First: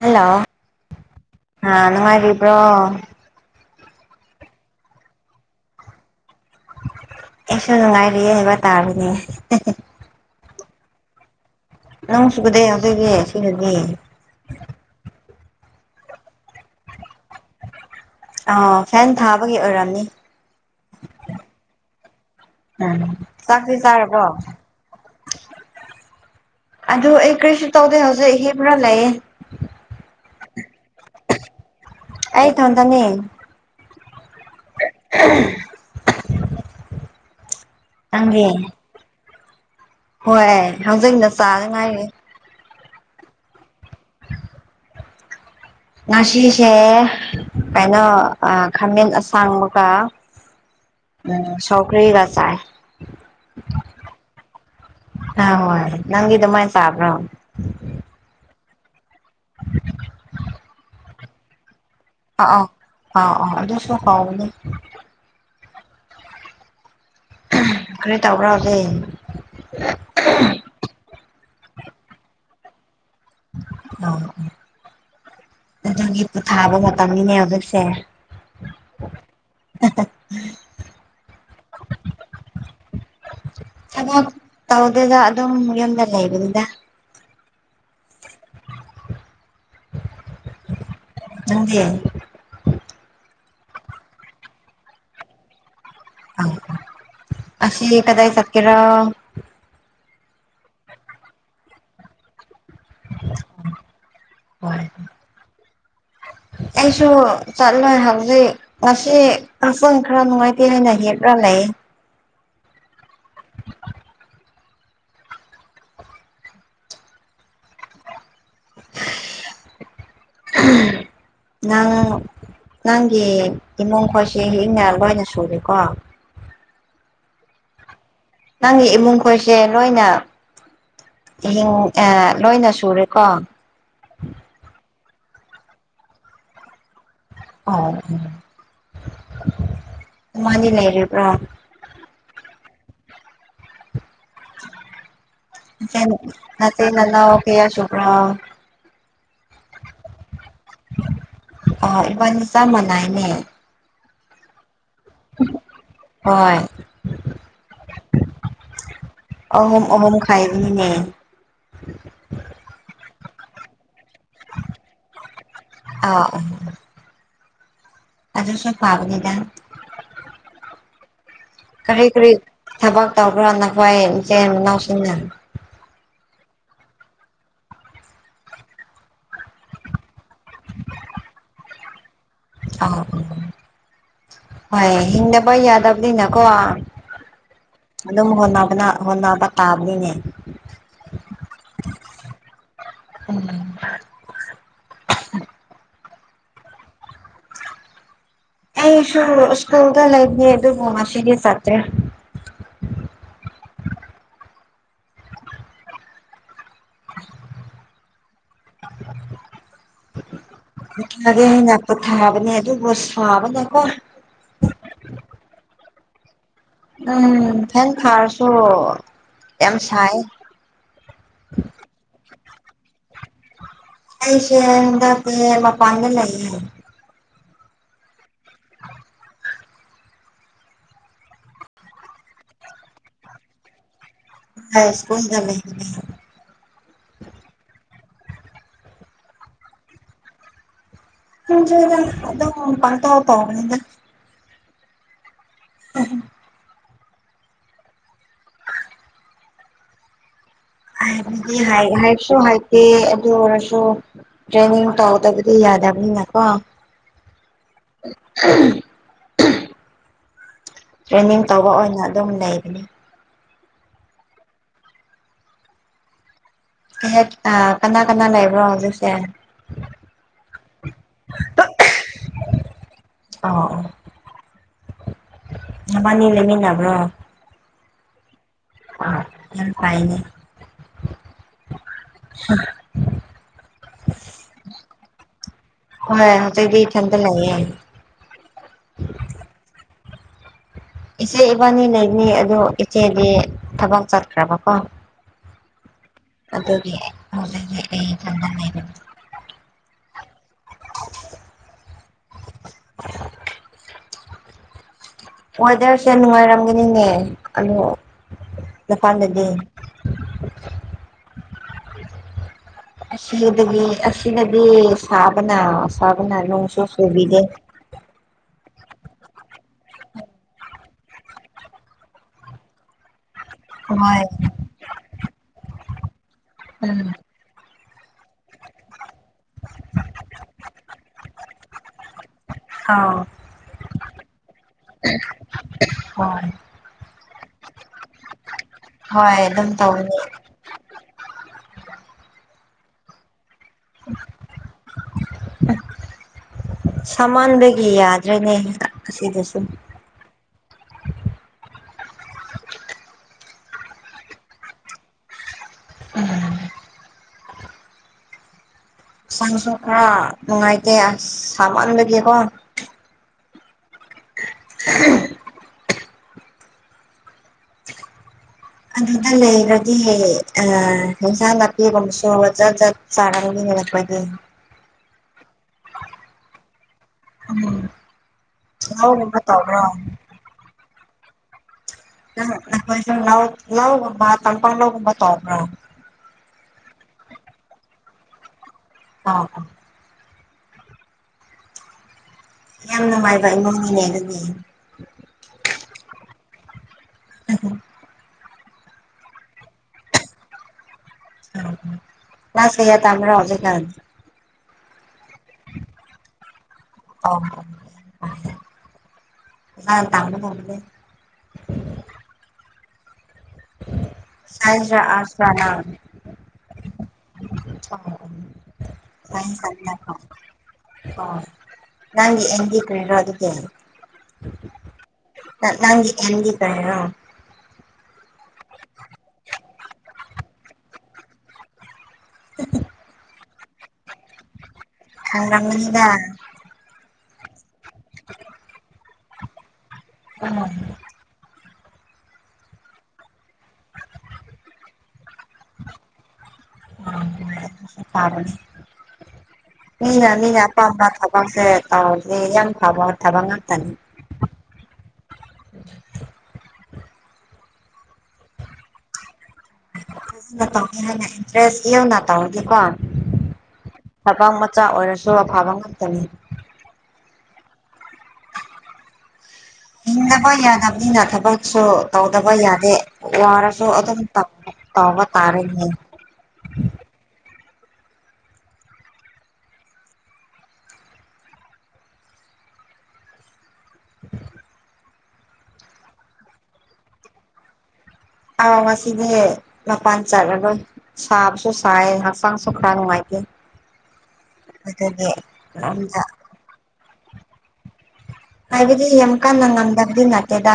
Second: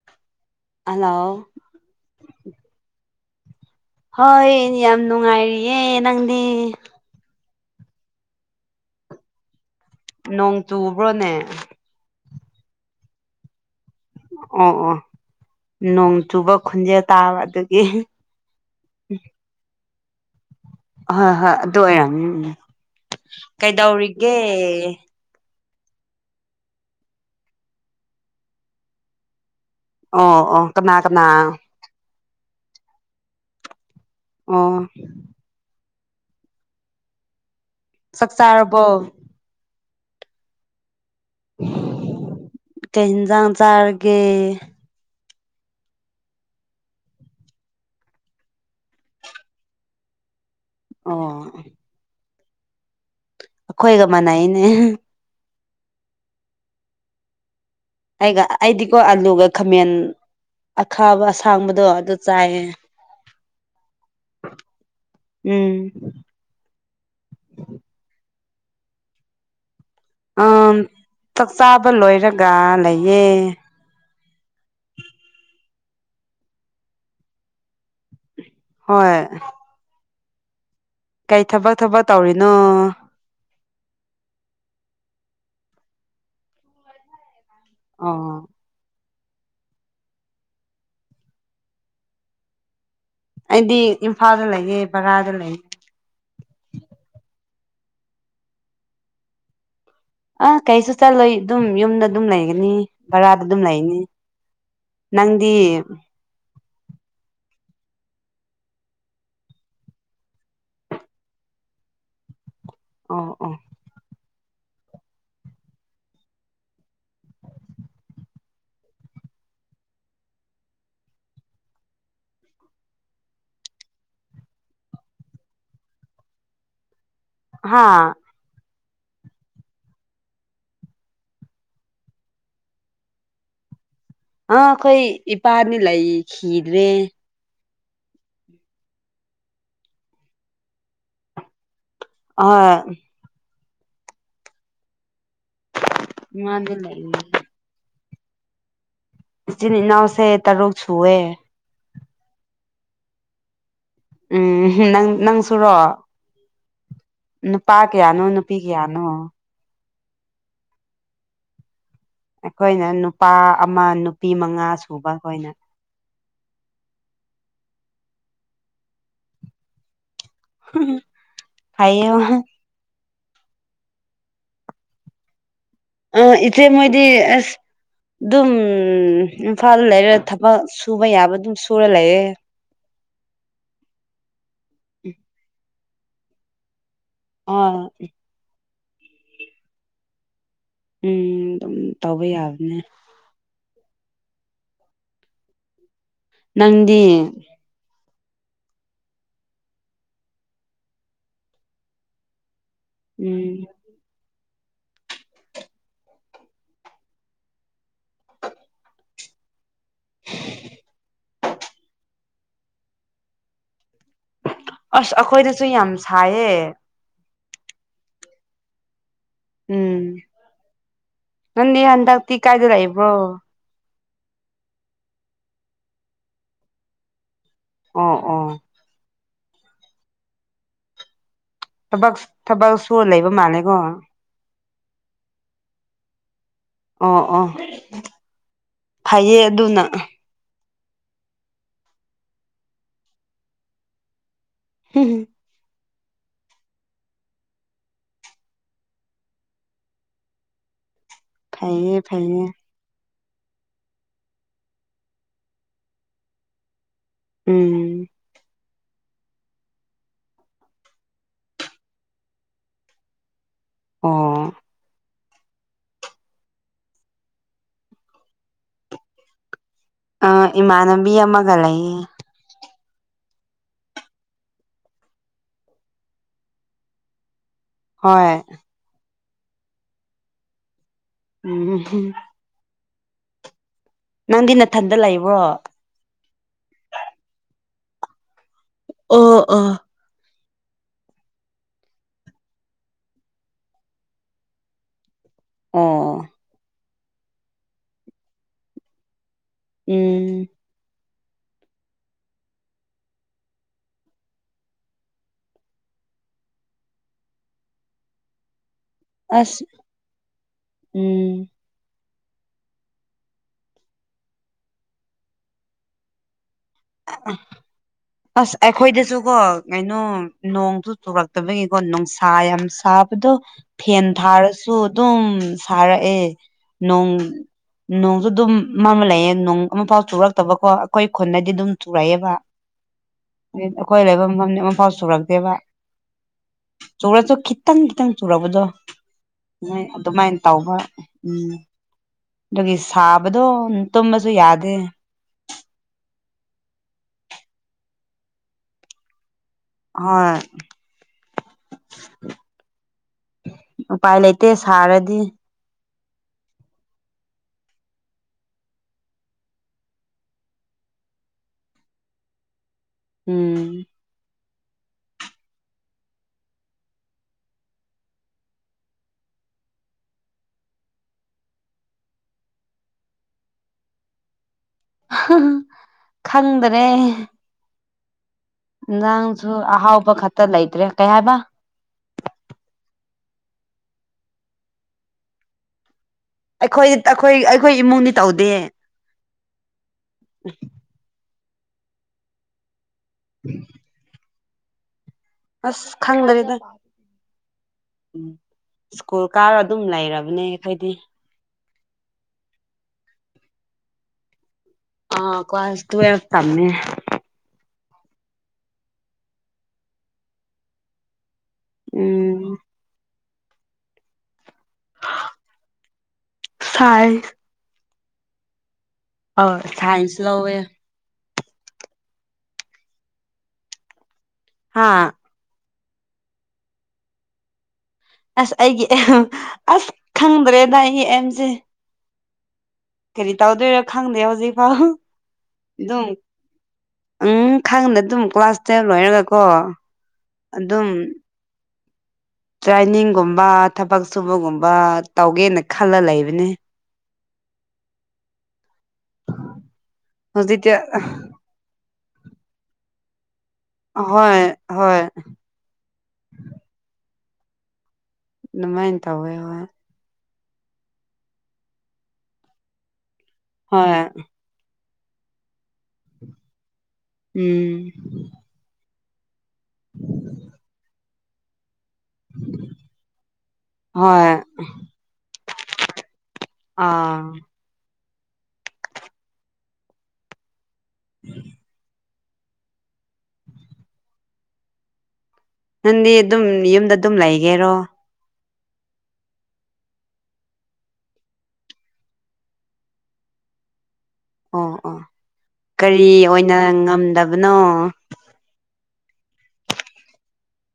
hello hello ꯑ ꯅꯨꯡꯉꯥꯏꯒꯤꯕ꯭ꯔꯣ ꯍꯣꯏ ꯌꯥꯝ ꯅꯨꯡꯉꯥꯏꯔꯤꯌꯦ ꯅꯪꯗꯤ ꯑꯦꯁꯨ ꯅꯨꯡꯉꯥꯏꯔꯤꯌꯦ ꯍꯥꯏꯕ ꯇꯥꯔꯅꯤ ꯅꯣꯡ ꯇꯨꯕ꯭ꯔꯣꯅꯦ ꯅꯪ ꯁꯨꯒꯗꯦ ꯑꯗꯨꯏꯗꯤ ꯁꯤꯅꯗꯤ ꯑꯣ ꯑꯣ ꯅꯣꯡ ꯆꯨꯕ ꯈꯨꯣꯟꯖꯦꯜ ꯇꯥꯕ ꯑꯗꯨꯗꯒꯤ ꯑ ꯐꯦꯟ ꯊꯥꯕꯒꯤ ꯑꯣꯏꯔꯝꯅꯤ ꯍꯣꯏ ꯍꯣꯏ ꯑꯗꯨ ꯑꯣꯏꯔꯝꯃꯤ ꯎꯝ ꯆꯥꯛꯇꯤ ꯀꯩꯗꯧꯔꯤꯒꯦ ꯆꯥꯔꯕꯣ ꯑꯗꯨ ꯑꯩ ꯀꯔꯤꯁꯨ ꯇꯧꯗꯦ ꯍꯧꯖꯤꯛ ꯍꯕ꯭ꯔꯥ ꯂꯩꯌꯦ ꯑꯣ ꯑꯣ ꯀꯅꯥ ꯀꯅꯥ ꯑꯩ ꯊ ꯇꯅꯤ ꯑꯣ ꯆꯥꯛ ꯅꯪꯗꯤ ꯆꯥꯔꯕꯣ ꯍꯣꯏ ꯍꯪꯖꯅꯤꯡꯅ ꯆꯥꯗ ꯉꯥꯏꯔꯦ ꯀꯩ ꯌꯦꯟꯁꯥꯡ ꯆꯥꯔꯒꯦ ꯉꯁꯤꯁꯦ ꯀꯩꯅꯣ ꯈꯥꯃꯦꯟ ꯑꯁꯥꯡꯕꯒ ꯑꯣ ꯎꯝ ꯁꯧꯀꯒꯆꯥꯥꯏ ꯑꯩꯈꯣꯏꯒ ꯃꯥꯟꯅꯩꯅꯦ ꯅꯪꯒꯤ ꯑꯗꯨ ꯃꯥꯏ ꯆꯕ꯭ꯔꯣ ꯑꯩꯒ ꯑꯩꯗꯤꯀꯣ ꯑꯂꯨꯒ ꯈꯥꯃꯦꯟ ꯑꯈꯥꯕ ꯑꯁꯥꯡꯕꯗꯣ ꯑꯥ ꯆꯥꯏꯌꯦ ꯑ ꯑꯥ ꯑ ꯑꯗꯨ ꯐꯥꯎꯅꯦ ꯎꯝ ꯀꯔꯤ ꯇꯧꯕꯈ꯭ꯔꯗꯤꯦ ꯑ ꯆꯥꯛꯆꯥꯥꯕ ꯂꯣꯏꯔꯒ ꯂꯩꯌꯦ ꯑꯥ ꯑꯗꯨꯒꯤ ꯄꯣꯊꯥꯕ ꯃꯇꯝꯅꯤꯅꯦ ꯍꯧꯖꯤꯛꯁꯦ ꯍꯣꯏ ꯀꯩ ꯊꯕꯛ ꯊꯕꯛ ꯇꯧꯔꯤꯅꯣ ꯊꯕꯛ ꯇꯧꯗꯦꯗ ꯑꯗꯨꯝ ꯂꯩ ꯂꯩ ꯏꯗ ꯑꯥ ꯑ ꯑꯩꯗꯤ ꯏꯝꯐꯥꯜꯗ ꯂꯩꯌꯦ ꯕꯔꯥꯗ ꯂꯩꯌꯦꯦ ꯑ ꯑꯁꯤ ꯀꯗꯥ ꯍꯥꯏ ꯆꯠꯀꯔ ꯑ ꯀꯩꯁꯨ ꯆꯂꯣꯏ ꯑꯗꯨꯝ ꯌꯨꯝꯗ ꯑꯗꯨꯝ ꯂꯩꯒꯅꯤ ꯕꯔꯥꯗ ꯑꯗꯨꯝ ꯂꯩꯅꯤ ꯍꯣꯏ ꯅꯪꯗꯤ ꯑꯩꯁꯨ ꯆꯠꯂꯣꯏ ꯍꯧꯖꯤꯛ ꯉꯁꯤ ꯑꯄꯪ ꯈꯔ ꯅꯨꯡꯉꯥꯏꯇꯦ ꯍꯥꯏꯅ ꯍꯦꯛꯂꯅꯤ ꯂꯩ ꯑꯣ ꯑꯣ ꯅꯪ ꯅꯪꯒꯤ ꯏꯃꯨꯡ ꯈꯣꯏꯁꯦ ꯍꯡ ꯃꯜ ꯂ ꯑꯣꯏꯅ ꯁꯨꯔꯦꯀꯣ ꯍꯥꯥ ꯅꯪꯒꯤ ꯏꯃꯨꯡ ꯈꯣꯏꯁꯦ ꯂꯣꯏꯅ ꯍꯤꯡ ꯂꯣꯏꯅ ꯁꯨꯔꯦꯀꯣ ꯑ ꯑꯩꯈꯣꯏ ꯏꯄꯥꯅꯤ ꯂꯩꯈꯤꯗ꯭ꯔꯦ ꯑꯣ ꯃꯥꯗꯤ ꯂꯩꯔꯤꯕ꯭ꯔꯣ ꯍ ꯅ ꯏꯃꯥꯗꯤ ꯂꯩꯌꯦ ꯅꯅ ꯀꯌꯥ ꯆꯣꯄꯔꯥ ꯆꯤꯟ ꯏꯅꯥꯎꯁꯦ ꯇꯔꯨꯛ ꯁꯨꯑꯦ ꯑ ꯏꯕꯥꯅꯤꯆꯥꯥ ꯃꯅꯥꯥꯏꯅꯦ ꯎꯝ ꯅꯪ ꯅꯪꯁꯨꯨꯔꯣ ꯍꯣꯏ ꯅꯨꯄꯥ ꯀꯌꯥꯅꯣ ꯅꯨꯄꯤ ꯀꯌꯥꯅꯣ ꯑꯣꯃꯝ ꯈꯥꯏꯔꯤꯅꯦ ꯑꯩꯈꯣꯏꯅ ꯅꯨꯄꯥ ꯑꯃ ꯅꯨꯄꯤ ꯃꯉꯥ ꯁꯨꯕ ꯑꯩꯈꯣꯏꯅ [unintelligible] ꯑꯗꯨꯁꯨ ꯇꯥꯕꯅꯤꯗ [unintelligible] ꯀꯔꯤ ꯀꯔꯤ ꯊꯕꯛ ꯇꯧꯕ꯭ꯔꯥ ꯅꯈꯣꯏ ꯏꯆꯦꯟ ꯏꯅꯥꯎꯁꯤꯡꯅ ꯑ ꯏꯆꯦ ꯃꫭꯏꯗꯤ ꯑꯁ ꯑꯗꯨꯝ ꯏꯝꯐꯥꯜ ꯂꯩꯔ ꯊꯕꯛ ꯁꯨꯕ ꯌꯥꯕ ꯑꯗꯨꯝ ꯁꯨꯔ ꯂꯩꯌꯦ [unintelligible] ꯍꯤꯡꯗꯕ ꯌꯥꯗꯕꯅꯤꯅꯀꯣ ꯑ ꯍꫭꯅ ꯍꫭꯠꯅꯕ ꯇꯥꯕꯅꯤꯅꯦ ꯎꯝ ꯑꯗꯨꯝ ꯇꯧꯕ ꯌꯥꯕꯅꯦ [unintelligible] ꯅꯪꯗꯤ ꯑꯩꯁꯨ ꯏꯁ꯭ꯀꯨꯜ ꯗ ꯂꯩꯕꯅꯤ ꯑꯗꯨꯕꯨ ꯉꯁꯤꯗꯤ ꯁꯆꯠꯇ꯭ꯔꯦ ꯎꯝ [unintelligible] ꯄꯊꯗꯦ ꯍꯥꯏꯅ ꯄꯣꯊꯥꯕꯅꯦ ꯑꯗꯨꯕꯨ ꯁꯥꯕꯅꯦꯀꯣ ꯊꯥꯏꯌꯦ ꯎꯝ ꯊꯪ ꯊꯥꯔꯁꯨ ꯌꯥꯝ ꯎꯝ ꯁꯥꯏ ꯅ ꯍꯟꯗꯇ ꯀꯥꯏꯗ ꯏꯕ꯭ꯔꯣ ꯑꯩꯁꯦ ꯍꯟꯗꯛꯇꯤ ꯃꯄꯥꯟꯗꯂꯩꯌꯦ ꯑꯣ ꯑꯣ ꯊꯕꯛ ꯊꯕꯛ ꯁꯨꯔ ꯂꯩꯕ ꯃꯥꯜꯂꯦꯀꯣ [unintelligible] ꯑꯣ ꯑꯣ ꯐꯩꯌꯦ ꯑꯗꯨꯅ [unintelligible] ꯍꯝ [unintelligible] ꯐꯩꯌꯦ ꯐꯩꯌꯦ [unintelligible] ꯑꯗꯨ ꯑꯣꯏꯔꯁꯨ ꯇ꯭ꯔꯦꯅꯤꯡ ꯇꯧꯗꯕꯗꯤ ꯌꯥꯗꯕꯅꯤꯅꯀꯣ ꯎꯝ [unintelligible] ꯇ꯭ꯔꯦꯟꯅꯤꯡ ꯇꯧꯕ ꯑꯣꯏꯅ ꯑꯗꯨꯝ ꯂꯩꯕꯅꯤ ꯑꯣ [unintelligible] ꯀꯅꯥ ꯀꯅꯥ ꯂꯩꯕ꯭ꯔꯣ ꯍꯧꯖꯤꯛꯁꯦ ꯑ ꯏꯃꯥꯟꯅꯕꯤ ꯑꯃꯒ ꯂꯩꯌꯦ ꯑꯥꯑꫭ ꯅꯕꯅꯤ ꯂꯩꯃꯤꯟꯅꯕ꯭ꯔꯣ ꯍꯣꯏ ꯑ ꯌꯥꯝ ꯐꯥꯏꯅꯦ ꯎꯝ ꯅꯪꯗꯤ [unintelligible] ꯍꯣꯏ ꯍꯧꯖꯤꯛꯗꯤ ꯏꯊꯟꯗ ꯂꯩꯌꯦ ꯑꯣ ꯑꯣ ꯏꯆꯦ ꯏꯕꯥꯅꯤ ꯂꯩꯅꯤ ꯑꯗꯨ ꯏꯆꯦꯗꯤ ꯊꯕꯛ ꯆꯠꯈ꯭ꯔꯕꯀꯣ ꯑꯣ [unintelligible] ꯎꯝ ꯋꯦꯗꫪꯁꯦ ꯅꯨꯡꯉꯥꯏꯔꯝꯒꯅꯤꯅꯦ [unintelligible] ꯑꯁ ꯎꯝ ꯑꯁꯤꯗꯒꯤ ꯑꯁꯤꯗꯗꯤ ꯁꯥꯕꯅ ꯁꯥꯕꯅ ꯅꫭꯡꯁꯨ ꯁꯨ ꯆꯨꯕꯤꯗꯦ ꯑꯁ ꯑꯩꯈꯣꯏꯗꯁꯨꯀꯣ ꯀꯩꯅꯣ ꯅꯣꯡꯗꯨ ꯆꯨꯔꯛꯇꯕꯒꯤꯀꯣ ꯅꯨꯡꯁꯥ ꯌꯥꯝ ꯁꯥꯕꯗꯣ ꯐꯦꯟ ꯍꯣꯏ ꯊꯥꯔꯁꯨ ꯑꯗꯨꯝ ꯁꯥꯔꯛꯑꯦ ꯅꯣꯡ ꯎꯝ ꯅꯣꯡꯁꯨ ꯑꯗꯨꯝ ꯃꯝ ꯂꯩꯑꯦ ꯅꯣꯡ ꯑꯃꯐꯥꯎ ꯆꯨꯔꯛꯇꯕꯀꯣ ꯑꯩꯈꯣꯏ ꯈꯨꯟꯗꯗꯤ ꯑꯗꯨꯝ ꯁꯨꯔꯛꯑꯦꯕ ꯑꯥꯎ ꯑꯩꯈꯣꯏ ꯂꯩꯕ ꯃꯐꯝ ꯃꯐꯥꯎ ꯁꯨꯔꯛꯇꯦꯕ ꯍꯣꯏ ꯆꯨꯔꯥꯁꯨ ꯈꯤꯇꯪ ꯈꯤꯇꯪ ꯆꯧꯨꯔꯥꯔꯕꯗꯣ ꯍꯣꯏ ꯑꯗꯨꯝ ꯍꯣꯏ ꯇꯧꯅꯤ ꯑꯗꯨꯃꯥꯏꯅ ꯇꯧꯕ ꯎꯝ ꯑꯗꯨꯒꯤ ꯁꯥꯕꯗꯣ ꯇꯨꯝꯃꯁꯨ ꯌꯥꯗꯦ ꯁꯃꯥꯟꯒꯤ ꯌꯥꯗ꯭ꯔꯦꯅꯦ ꯑꯁꯤꯗꯁꯨ ꯍꯣꯏ ꯎꯄꯥꯏ ꯂꯩꯇꯦ ꯁꯥꯔꯗꯤ ꯎꯝ ꯥꯡꯁꯨ ꯈꯔ ꯅꯨꯡꯉꯥꯏꯇꯦ ꯑꯁ ꯁꯃꯟ ꯂꯩꯒꯦꯀꯣ ꯎꯝ [unintelligible] [inaudible] ꯑꯗꯨꯗ ꯂꯩꯔꯗꯤ ꯍꯟꯁꯥꯡ ꯅꯥꯄꯤꯒꯨꯝ ꯁꯒ ꯆꯠ ꯆꯠ ꯆꯥꯅꯒꯤ ꯍꯔꯛꯄ ꯑꯗ ꯈꯪꯗꯔꯦ ꯎꯝ ꯂꯧꯒꯨꯝꯕ ꯅꯟꯥꯡꯁꯨ ꯇꯧꯕ꯭ꯔꯣ ꯑꯍꯥꯎꯕ ꯈꯛꯇ ꯂꯩꯇ꯭ꯔꯦ ꯀꯩ ꯍꯥꯏꯕ ꯂꯧ ꯃꯥꯄ ꯂꯕ ꯇ ꯑꯩꯈꯣꯏ ꯑꯩꯈꯣꯏ ꯑꯩꯈꯣꯏ ꯏꯃꯨꯡꯗꯤ ꯇꯧꯗꯦ ꯑꯥ ꯑꯥ ꯎ ꯌꯥꯝ ꯅꯨꯡꯉꯥꯏꯕ ꯏꯃꯨꯡꯅꯤꯅꯦ ꯑꯗꯨꯅꯤ ꯑꯁ ꯈꯪꯗꯔꯤꯦꯗ ꯁ꯭ꯀꯨꯜ ꯀꯥꯔ ꯑꯗꯨꯝ ꯂꯩꯔꯕꯅꯦ ꯑꯩꯈꯣꯏꯗꯤ ꯁꯤ ꯌꯥ ꯇꯔ ꯍꯧꯖꯤ ꯀꯥ ꯑ ꯀ꯭ꯂꯥꯁꯥꯁ ꯇ꯭ꯋꯦꯜꯐ ꯇꯝꯃꯦ ꯑ ꯇꯥꯡꯦ ꯎꯝ ꯖ ꯑꯁꯥ ꯁꯥꯏ ꯍ ꯀ ꯁꯥꯏꯟꯁ ꯂꯧꯋꯦ ꯍ ꯅꯪ ꯑꯦꯡꯦ ꯀ ꯑꯗꯨ ꯀꯜꯂꯤ ꯍꯥꯥ ꯅꯪ ꯑꯦꯗꯤ ꯀꯔꯔꯣ ꯑꯁ ꯑꯩꯒꯤ ꯑꯦꯝ ꯑꯁ ꯈꯪꯗ꯭ꯔꯦꯗ ꯑꯩꯒꯤ ꯑꯦꯝꯁꯦ [inaudible] [unintelligible] ꯍꯧ ꯇꯧꯗꯣꯏꯔꯥ ꯈꯪꯗꯦ ꯍꯧꯖꯤꯛꯐꯥꯎ ꯍꯔꯝꯗ ꯎꯪ ꯈꯥꯡꯗ ꯑꯗꯨꯝ ꯀ꯭ꯂꯥꯁ ꯇꯦꯟ ꯂꯣꯏꯔꯒꯀꯣ ꯎꯝ ꯑꯗꯨꯝ ꯇ꯭ꯔꯦꯅꯤꯡꯒꯨꯝꯕ ꯊꯕꯛ ꯁꯨꯕꯒꯨꯝꯕ ꯇꯧꯒꯦꯅ ꯈꯜꯂ ꯂꯩꯕꯅꯤ ꯃꯤꯅ ꯃꯤꯅ ꯍꯧꯖꯤꯛꯇꯤ ꯑꯄꯥꯝꯕ ꯊꯕꯛꯁꯦ ꯇꯥꯎꯗꯔꯤ ꯌꯥꯝ ꯐꯕ ꯊꯥꯕꯉ ꯍꯣꯏ ꯍꯣꯏ [unintelligible] [inaudible] ꯅꯅꯨꯡꯃꯥꯏꯅ ꯇ ꯑꯣꯏ ꯍ ꯏꯟꯔꯦꯁ ꯌꯦꯧ ꯅ ꯇꯧ ꯍꯧꯗꯤꯀꯣ ꯍ ꯆ ꯑꯣꯏꯔ ꯁꯂ ꯐꯕ ꯉꯥꯛꯇꯥꯅꯤ ꯎꯝ ꯍꯕ ꯌꯥꯅ ꯑ ꯁꯨ ꯇꯧꯗꯕ ꯌꯥꯗꯦ ꯋꯥꯔꯁꯨ ꯑꯗꯨꯝ ꯍꯣꯏ ꯇꯧꯕ ꯇꯥꯔꯅꯦ ꯑꯥ ꯎꯝ ꯅꯪꯗꯤ ꯑꯗꯨꯝ ꯌꯨꯝꯗ ꯑꯗꯨꯝ ꯂꯩꯒꯦꯔꯣ ꯑ ꯉꯁꯤꯗꯤ ꯃꯄꯥꯟ ꯆꯠꯂꯒ ꯁꯥꯕꯁꯨ ꯁꯥꯏ ꯍꯛꯆꯥꯡꯁꯨ ꯈꯔ ꯅꯨꯡꯉꯥꯏꯇ [unintelligible] ꯑꯣ ꯑꯣ ꯀꯔꯤ ꯌꯨꯝꯗ ꯑꯣꯏꯅ ꯉꯝꯗꯕꯅꯣ ꯍꯥꯏꯕꯗꯤ ꯌꯥꯝ ꯀꯟꯅ ꯉꯝꯗꯕꯗꯤ ꯅꯠꯇꯦꯗ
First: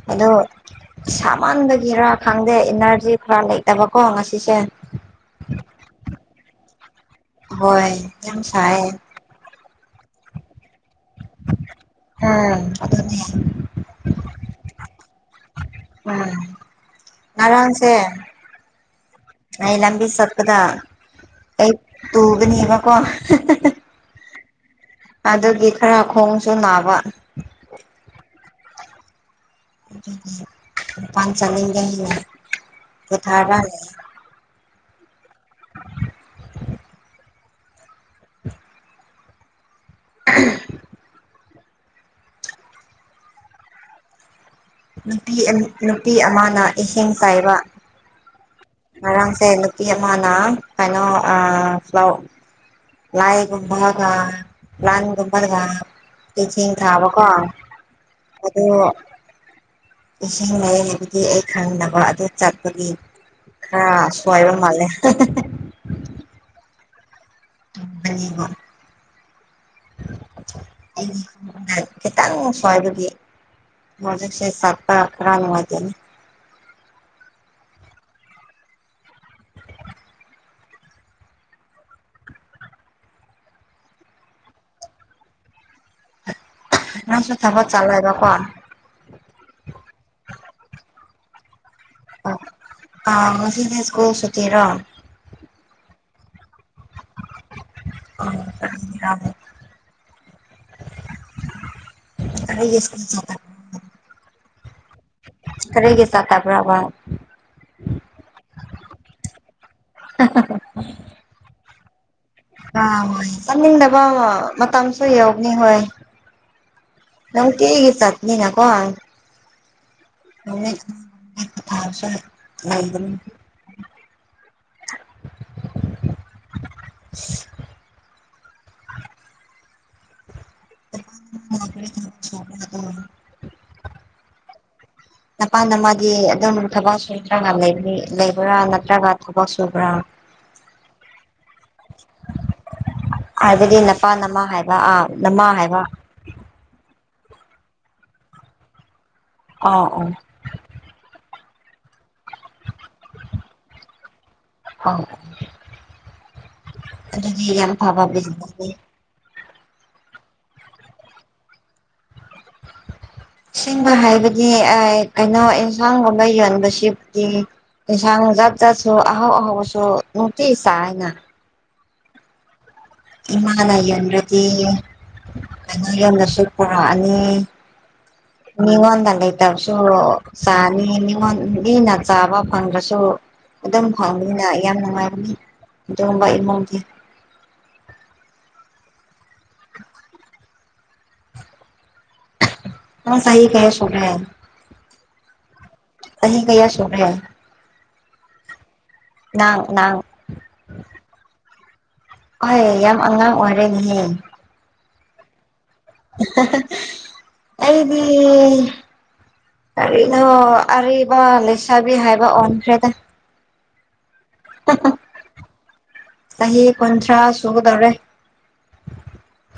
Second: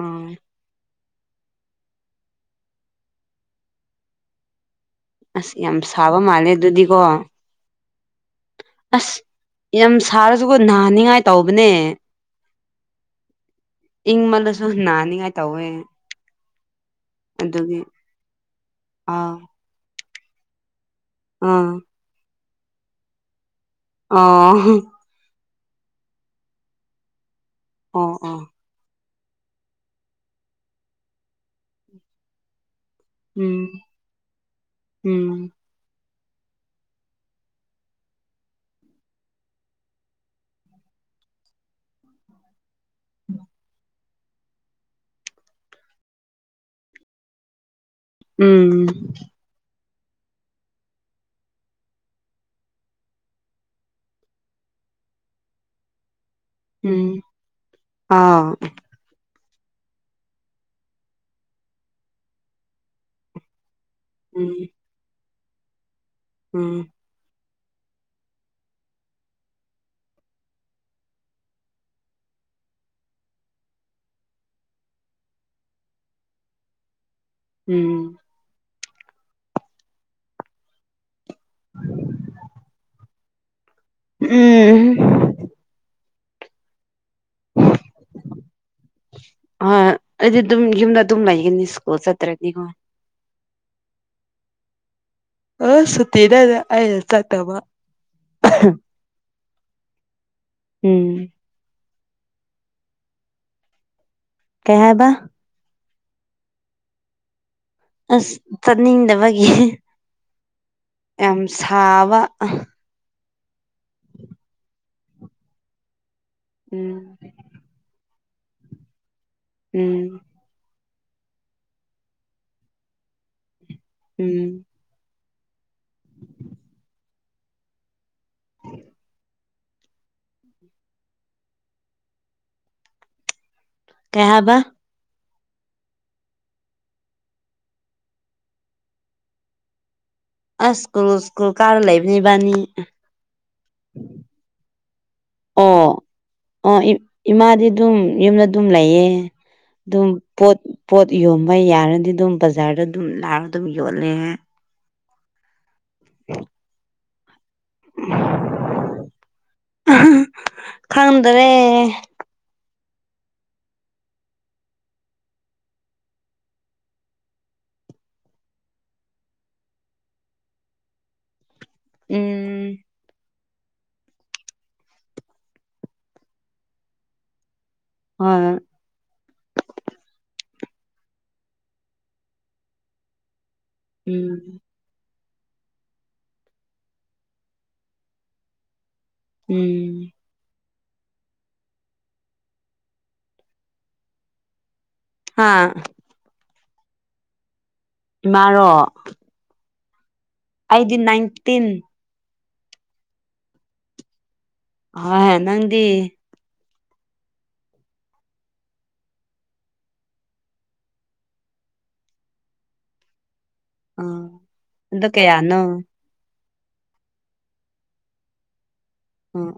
ꯎꯝ ꯑꯗꯣ ꯁꯥꯃꯟꯒꯤꯔ ꯈꯪꯗꯦ ꯏꯅꯔꯖꯤ ꯈꯔ ꯂꯩꯇꯕꯀꯣ ꯉꯁꯤꯁꯦ ꯑꯁ ꯌꯥꯝ ꯁꯥꯕ ꯃꯥꯜꯂꯦ ꯑꯗꯨꯗꯤꯀꯣ ꯌꯥꯝꯁꯑꯌꯦ ꯑꯁ ꯌꯥꯝ ꯁꯥꯔꯁꯨꯀꯣ ꯅꯥꯍꯟꯅꯤꯡꯉꯥꯏ ꯇꯧꯕꯅꯦ [unintelligible] ꯏꯪ ꯃꯜꯁꯨ ꯅ ꯎꯝ ꯑꯗꯨꯒꯤ ꯑꯔꯝꯁꯦ ꯑꯥ ꯑꯩ ꯂꯝꯕꯤ ꯁ ꯆꯗꯥ ꯑꯩ ꯑꯥ ꯇꯨꯒꯅꯤ ꯋꯥ ꯀꯣ ꯑꯥ ꯑꯗꯨꯒꯤ ꯈꯔ ꯈꯣꯡꯁꯨ ꯅꯥꯕ ꯑꯣ ꯑ [unintelligible] ꯎꯝ [unintelligible] ꯎꯝ [unintelligible] ꯎ ꯅꯨꯄꯤ ꯑꯃꯅ ꯏꯍꯤꯡ ꯀꯥꯏꯕ ꯎꯝ ꯏꯃꯅꯥ ꯀꯩꯅꯣ ꯑ ꯐ ꯂꯥꯏꯒꯨꯝꯃꯔꯒ ꯂꯅꯤꯒꯨꯝꯃꯔꯒ ꯆꯩ ꯆꯦꯡ ꯎꯝ ꯊꯥꯕꯀꯣ ꯑꯥ ꯑꯗꯨ ꯏꯁꯤꯡ ꯂꯩꯏꯌꯦ ꯍꯥꯏꯕꯗꯤ ꯑꯩ ꯈꯪꯅꯕ ꯑꯗꯨ ꯆꯠꯄꯒꯤ ꯑ ꯁꯋꯥꯏꯕ ꯎꯝ ꯃꯥꯜꯦ ꯎꯝ [unintelligible] ꯈꯤꯇꯪ ꯁꯋꯥꯗꯨꯒꯤ ꯍꯧꯖꯤꯛꯁꯤ ꯁꯥꯠꯄ [unintelligible] ꯎꯝ ꯎꯝ ꯅꯪꯁꯨ ꯊꯕꯛ ꯆꯠꯂꯣꯏꯕꯀꯣ ꯑ ꯑ ꯑꯩꯗꯤ ꯌꯨꯝꯗ ꯇꯝ ꯂꯩꯥꯛ ꯅꯤ ꯁ꯭ꯀꯨꯜ ꯆꯠꯇ꯭ꯔꯅꯤꯉꯣ ꯁꯀꯨꯜ ꯁꯨꯇꯤꯔꯣ ꯑ ꯁꯇꯔꯗ ꯑ ꯆ ꯇꯕ ꯎꯝ [unintelligible] ꯀꯩ ꯍꯥꯏꯕ ꯈꯔꯔꯤꯒꯤ ꯁꯥꯇꯕꯔꯥꯕ ꯑꯁ ꯇꯅꯤꯡꯗꯕꯒꯤꯦ ꯎꯝ ꯍ ꯌꯥꯝꯁꯕ ꯑ ꯍ ꯆꯠꯅꯤꯡꯗꯕ ꯃꯇꯝꯁꯨ ꯌꯧꯅꯤ ꯍꯣꯏ ꯎꯝ ꯅꯪ ꯀꯦꯒꯤ ꯆꯠꯅꯤꯅ ꯀꯣꯟ ꯎꯝ [unintelligible] ꯎꯝ [unintelligible] ꯍ [inaudible] [unintelligible] ꯀꯩ ꯍꯥꯢꯕꯥ ꯅꯄꯥꯗ ꯅꯃꯥꯗꯤ ꯑꯗꯣꯝ ꯊꯕꯛ ꯁꯨꯗ꯭ꯔꯒ ꯂꯩꯕ꯭ꯔꯥ ꯅꯠꯇ꯭ꯔꯒ ꯊꯕꯛ ꯁꯨꯕ꯭ꯔꯥ ꯑꯁ ꯀꯣ [inaudible] ꯑꯁ ꯀꯣ ꯀꯥꯗ ꯂꯩꯕꯅꯦ ꯏꯕꯥꯟꯅꯤ ꯍꯥꯏꯕꯗꯤ ꯅꯄꯥ ꯅꯃꯥ ꯍꯥꯏꯕ ꯑꯥ ꯅꯃꯥ ꯍꯥꯏꯕ ꯑꯣ ꯑ ꯏ [inaudible] ꯏꯃꯥꯗꯤ ꯑꯗꯨꯝ ꯌꯨꯝꯗ ꯑꯗꯨꯝ ꯂꯩꯌꯦ ꯑꯥ ꯑꯣ ꯑꯗꯨꯝ ꯄꯣꯠ ꯄꯣꯠ ꯌꯣ ꯃꯩ ꯌꯥꯔꯗꯤ ꯑꯗꯨꯝ ꯕꯖꯥꯔꯗ ꯑꯗꯨꯝ ꯂꯥꯛꯑꯥ ꯑꯗꯨꯝ ꯌꯣꯜꯂꯦ ꯍꯥꯎ ꯎ [inaudible] ꯑꯗꯨꯗꯤ ꯌꯥꯝ ꯐꯕꯕꯥ ꯕꯨꯁꯤꯅꯤꯁ ꯈꯪꯗꯔꯦ ꯑꯁꯦꯡꯕꯥ ꯍꯥꯏꯕꯗꯤ ꯀꯩꯅꯣ ꯑꯦꯟꯁꯥꯡꯒꯨꯝꯕ ꯌꯣꯟꯕꯁꯤꯗꯤ ꯌꯦꯟꯁꯥꯡ ꯖꯥꯠ ꯖꯥꯠꯁꯨ ꯑꯍꯧꯕ ꯑꯍꯧꯕꯁꯨ ꯅꯨꯡꯇꯤꯒꯤ ꯆꯥꯏꯅ ꯎꯝ ꯏꯃꯥꯅ ꯌꯟꯗ꯭ꯔꯗꯤ ꯂꯅꯥ ꯌꯣꯟꯗꯁꯨ ꯄꯨꯔꯛꯑꯅꯤ [inaudible] ꯍꯣꯏ ꯃꯤꯉꯣꯟꯗ ꯂꯩꯇꯕꯁꯨ ꯆꯥꯅꯤ ꯃꯦꯑꯣꯡ ꯃꯤꯅ ꯆꯥꯕ ꯐꯪꯗꯔꯥꯕꯁꯨ ꯑꯗꯨꯝ ꯐꯪꯕꯅꯤꯅ ꯎꯝ ꯌꯥꯝ ꯅꯨꯡꯉꯥꯏꯕꯅꯤ ꯑꯗꯨꯀꯨꯝꯕ ꯏꯃꯨꯡꯗꯤ ꯎꯝ ꯑ ꯁꯍꯤ ꯀꯌꯥ ꯁꯂꯦ [inaudible] ꯍꯥꯥ ꯆꯍꯤ ꯒꯌꯥ ꯁꯣꯔꯦ ꯏꯃꯥꯔꯣ ꯑꯩꯗꯤ ꯅꯥꯏꯟꯇꯤꯟ ꯍꯣꯏ ꯌꯥꯝ ꯑꯉꯥꯡ ꯑꯣꯏꯔꯅꯤꯍꯦ ꯍꯣꯢ ꯑꯩꯗꯤ ꯀꯔꯤꯅꯣ ꯑꯔꯤꯕ ꯂꯩꯁꯥꯕꯤ ꯍꯥꯏꯕ ꯑꯣꯟꯈ꯭ꯔꯦꯗ ꯑ ꯑꯣ ꯑꯗꯨ ꯀꯌꯥꯅꯣ ꯆꯍꯤ ꯀꯨꯟꯊ꯭ꯔꯥ ꯁꯨꯒꯗꯧꯔꯦ ꯎꯝ